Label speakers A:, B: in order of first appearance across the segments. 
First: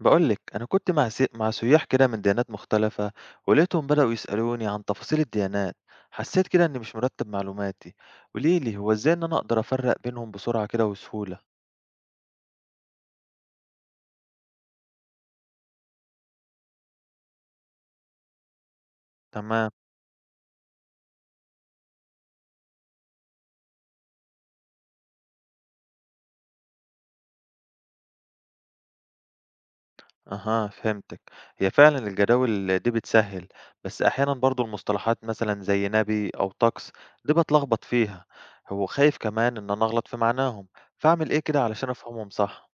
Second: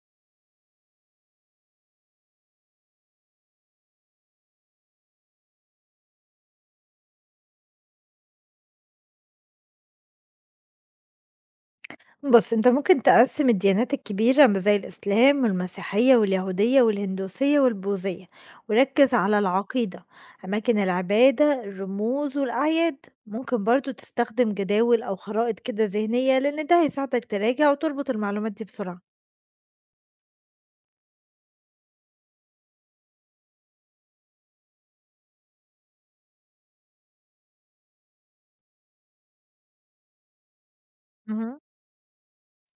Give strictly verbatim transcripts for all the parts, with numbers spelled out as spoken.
A: بقولك أنا كنت مع سي... مع سياح كده من ديانات مختلفة، ولقيتهم بدأوا يسألوني عن تفاصيل الديانات. حسيت كده إني مش مرتب معلوماتي. قوليلي هو إزاي إن أنا أقدر أفرق بينهم بسرعة كده وسهولة؟
B: بُص، أنت ممكن تقسّم الديانات الكبيرة م زي الإسلام والمسيحية واليهودية والهندوسية والبوذية، وركّز على
A: تمام،
B: العقيدة، أماكن العبادة، الرموز والأعياد. ممكن برضه تستخدم جداول أو خرائط كده ذهنية لأن ده هيساعدك تراجع وتربط المعلومات دي بسرعة.
A: أها فهمتك. هي فعلا الجداول دي بتسهل، بس أحيانا برضو المصطلحات مثلا زي نبي أو طقس دي بتلخبط فيها. هو خايف كمان إن أنا أغلط في معناهم، فأعمل إيه
B: اهم.
A: كده علشان أفهمهم صح؟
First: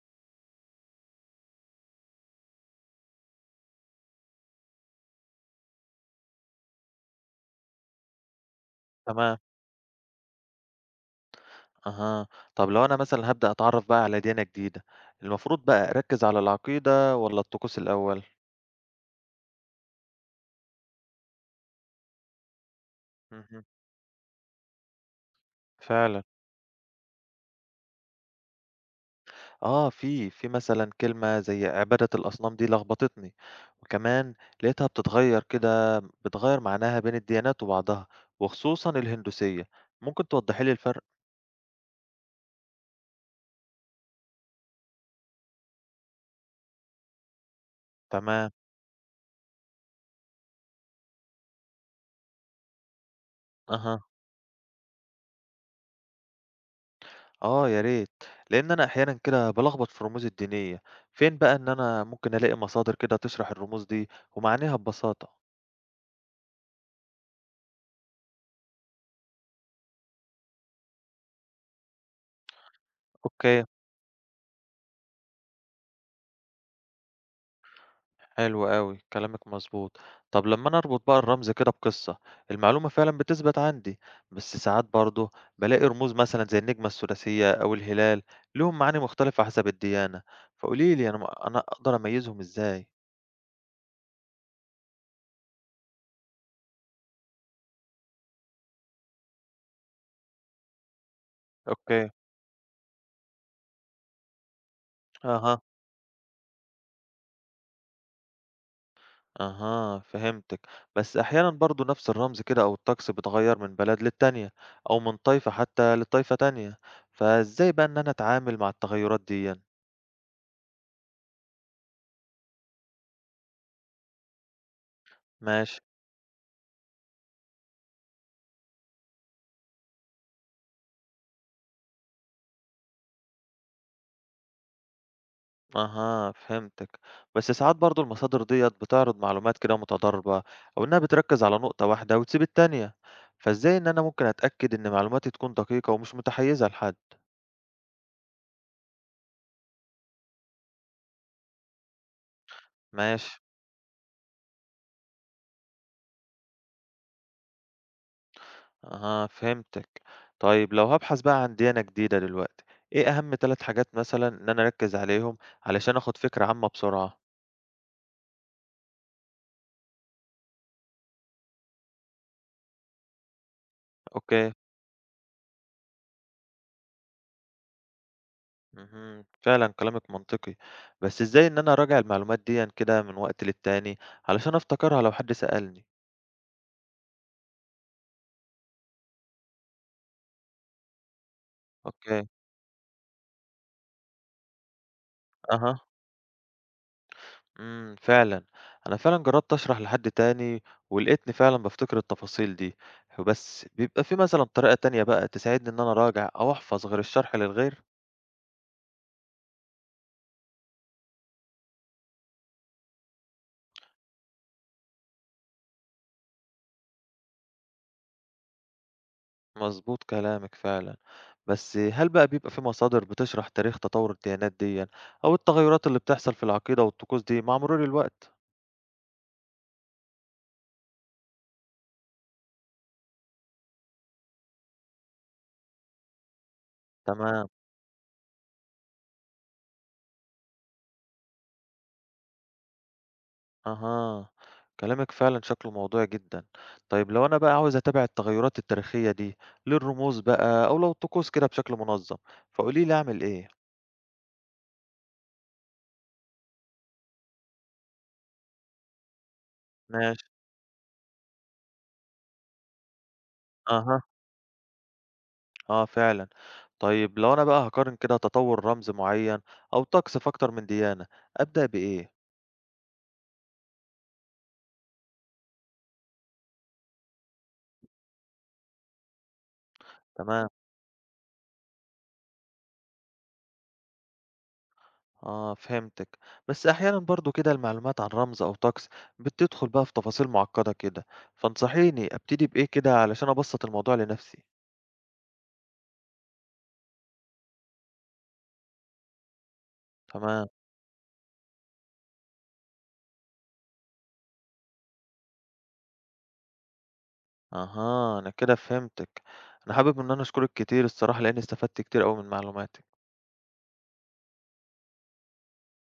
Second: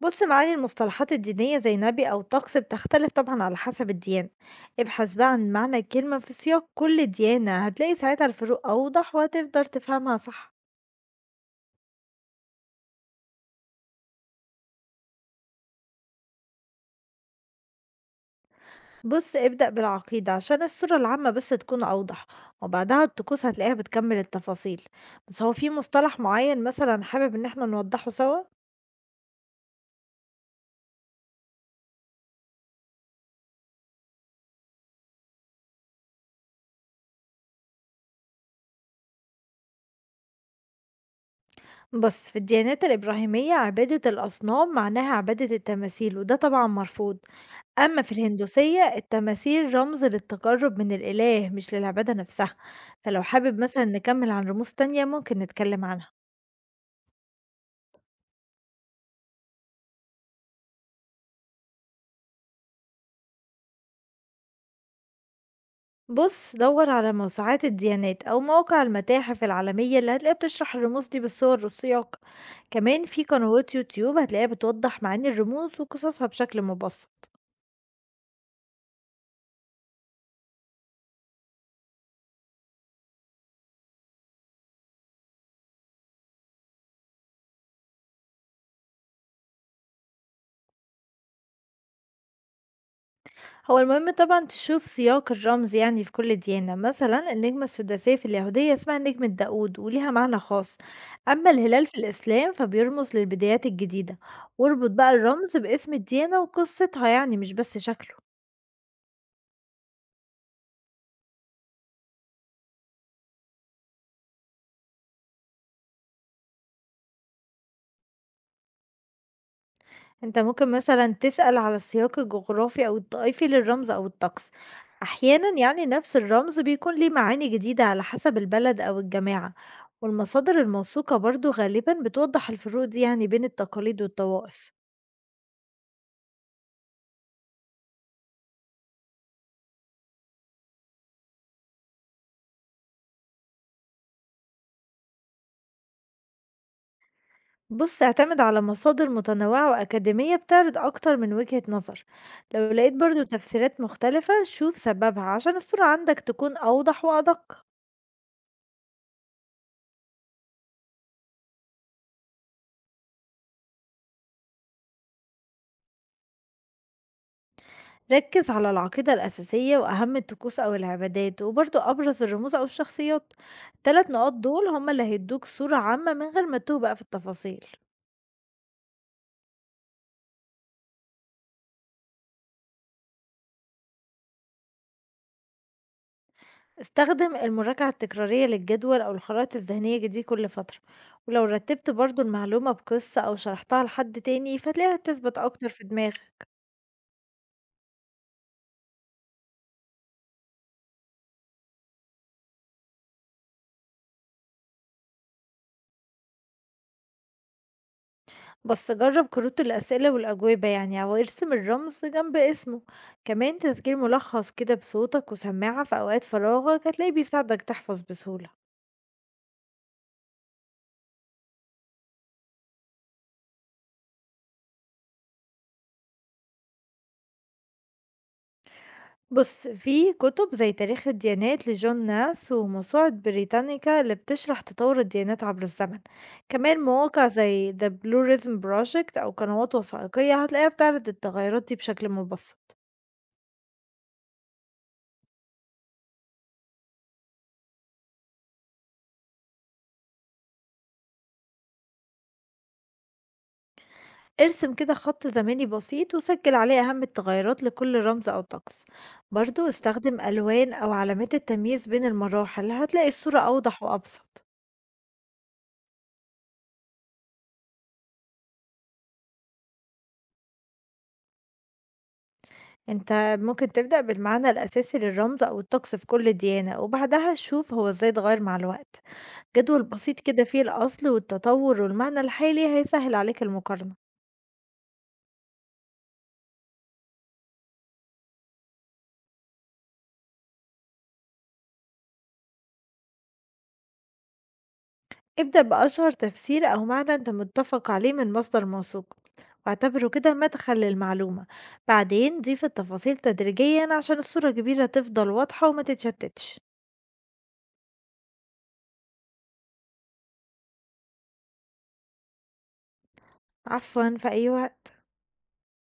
B: بُص، معاني المصطلحات الدينية زي نبي أو طقس بتختلف طبعًا على حسب الديانة. ابحث بقى عن معنى الكلمة في سياق كل ديانة، هتلاقي ساعتها الفروق أوضح
A: تمام،
B: وهتقدر تفهمها صح.
A: أها، طب لو أنا مثلًا هابدأ أتعرّف بقى على ديانة جديدة، المفروض بقى أركّز على العقيدة والّا الطقوس الأول؟
B: بُص، ابدأ بالعقيدة عشان الصورة العامة بس تكون أوضح، وبعدها الطقوس
A: اهم،
B: هتلاقيها بتكمل التفاصيل، بس هو في مصطلح
A: فعلًا.
B: معين مثلًا حابب إن إحنا نوضحه سوا؟
A: آه، في في مثلًا كلمة زي عبادة الأصنام دي لخبطتني، وكمان لقيتها بتتغيّر كده، بتغيّر معناها بين الديانات وبعضها، وخصوصًا الهندوسية، ممكن توضّحي لي الفرق؟
B: بُص، في الديانات الإبراهيمية عبادة الأصنام معناها عبادة التماثيل وده طبعًا مرفوض، أما في
A: تمام،
B: الهندوسية التماثيل رمز للتقرب من الإله مش للعبادة نفسها، فلو حابب مثلًا
A: أها،
B: نكمل عن رموز تانية ممكن نتكلم عنها.
A: آه يا ريت، لإن أنا أحيانًا كده بالخبط في الرموز الدينية، فين بقى إن أنا ممكن ألاقي مصادر كده تشرح الرموز دي ومعانيها ببساطة؟
B: بُص، دَوّر على موسوعات الديانات أو مواقع المتاحف العالمية اللي هتلاقيها بتشرح الرموز دي بالصور والسياق، كمان في
A: أوكي.
B: قنوات يوتيوب هتلاقيها بتوضّح معاني الرموز وقصصها بشكل مبسّط.
A: حلو أوي، كلامِك مضبوط. طب لمّا أنا أربط بقى الرمز كده بقصة، المعلومة فعلًا بتثبت عندي، بس ساعات برضه بالاقي رموز مثلًا زي النجمة الثلاثية أو الهلال ليهم معاني مختلفة حسب الديانة، فقولي لي أنا م أنا أقدر أميزهم إزاي؟
B: هو المهم طبعًا تشوف سياق الرمز يعني في كل ديانة، مثلًا النجمة السداسية في اليهودية اسمها نجمة داوود وليها معنى خاص، أمّا الهلال في
A: أوكي،
B: الإسلام فبيرمز للبدايات الجديدة، واربط بقى الرمز
A: أها،
B: باسم الديانة وقصتها يعني مش بس شكله.
A: أها، فهمتِك. بس أحيانًا برضه نفس الرمز كده أو الطقس بيتغير من بلد للتانية أو من طائفة حتى لطائفة تانية، فإزاي بقى إن أنا أتعامل مع التغيرات ديًا؟
B: أنت ممكن مثلًا تسأل على السياق الجغرافي أو الطائفي للرمز أو الطقس، أحيانًا
A: ماشي.
B: يعني نفس الرمز بيكون ليه معاني جديدة على حسب البلد أو الجماعة، والمصادر الموثوقة برضه غالبًا بتوضح الفروق دي يعني بين التقاليد والطوائف.
A: أها فهمتِك، بس ساعات برضه المصادر ديّة بتعرض معلومات كده متضاربة أو إنها بتركّز على نقطة واحدة وتسيب التانية، فإزاي إن أنا ممكن أتأكد إن معلوماتي تكون دقيقة ومش متحيّزة لحد؟
B: بُص اعتمد على مصادر متنوعة وأكاديمية بتعرض أكتر من وجهة نظر، لو لقيت برضه
A: ماشي،
B: تفسيرات مختلفة شوف سببها عشان الصورة عندك تكون أوضح وأدق.
A: أها فهمتِك، طيب لو هابحث بقى عن ديانة جديدة دلوقتي، إيه أهم ثلاث حاجات مثلًا إن أنا أركّز عليهم علشان آخُد فكرة عامة بسرعة؟
B: ركز على العقيدة الأساسية وأهم الطقوس أو العبادات وبرضه أبرز الرموز أو الشخصيات، التلات نقاط
A: أوكي،
B: دول هما اللي هيدوك صورة عامة من غير ما تتوه بقى في التفاصيل.
A: اهم، فعلًا كلامِك منطقي، بس إزاي إن أنا أراجع المعلومات ديًا كده من وقت للتاني علشان أفتكرها لو حد سألني؟
B: استخدم المراجعة التكرارية للجدول أو الخرائط الذهنية دي كل فترة، ولو رتبت برضه
A: أوكي،
B: المعلومة بقصة أو شرحتها لحد تاني فتلاقيها تثبت أكتر
A: أها.
B: في دماغك.
A: إمم، فعلًا، أنا فعلًا جرّبت أشرح لحد تاني ولقيتني فعلًا بافتكر التفاصيل دي، بس بيبقى في مثلًا طريقة تانية بقى تساعدني إن أنا أراجع أو أحفظ غير الشرح للغير؟
B: بس جرب كروت الأسئلة والأجوبة يعني أو ارسم الرمز جنب اسمه، كمان تسجيل ملخص كده بصوتك وسماعة في أوقات فراغك هتلاقيه بيساعدك تحفظ بسهولة.
A: مضبوط كلامك فعلًا، بس هل بقى بيبقى في مصادر بتشرح تاريخ تطور الديانات ديًا أو التغيرات اللي بتحصل في العقيدة والطقوس دي مع مرور الوقت؟
B: بص في كتب زي تاريخ الديانات لجون ناس وموسوعة بريتانيكا اللي بتشرح تطور الديانات عبر الزمن، كمان مواقع
A: تمام.
B: زي The Blue Rhythm Project أو قنوات وثائقية هتلاقيها بتعرض التغيرات دي بشكل مبسط.
A: أها، كلامك فعلا شكله موضوعي جدا. طيب لو أنا بقى عاوز أتابع التغيرات التاريخية دي للرموز بقى أو لو الطقوس كده بشكل منظم، فقولي لي أعمل إيه.
B: ارسم كده خط زمني بسيط وسجل عليه أهم التغيرات لكل رمز أو طقس، برضو استخدم
A: ماشي،
B: ألوان أو علامات التمييز بين المراحل هتلاقي الصورة أوضح
A: أها،
B: وأبسط.
A: أه فعلا. طيب لو أنا بقى هقارن كده تطور رمز معين أو طقس في أكتر من ديانة، أبدأ بإيه؟
B: انت ممكن تبدأ بالمعنى الأساسي للرمز أو الطقس في كل ديانة وبعدها شوف هو ازاي اتغير مع الوقت، جدول بسيط كده
A: تمام،
B: فيه الأصل والتطور والمعنى الحالي هيسهل عليك المقارنة.
A: أه فهمتك. بس أحيانا برضو كده المعلومات عن رمز أو طقس بتدخل بقى في تفاصيل معقدة كده، فانصحيني أبتدي بإيه كده علشان أبسط الموضوع لنفسي.
B: ابدأ بأشهر تفسير أو معنى انت متفق عليه من مصدر موثوق واعتبره كده
A: تمام،
B: مدخل للمعلومة. بعدين ضيف التفاصيل تدريجيا عشان الصورة الكبيرة تفضل واضحة وما تتشتتش.
A: أها، أنا كده فهمتِك. أنا حابب إن أنا أشكرِك كتير الصراحة، لإني استفدت كتير أوي من معلوماتِك.
B: عفوا، في أي وقت.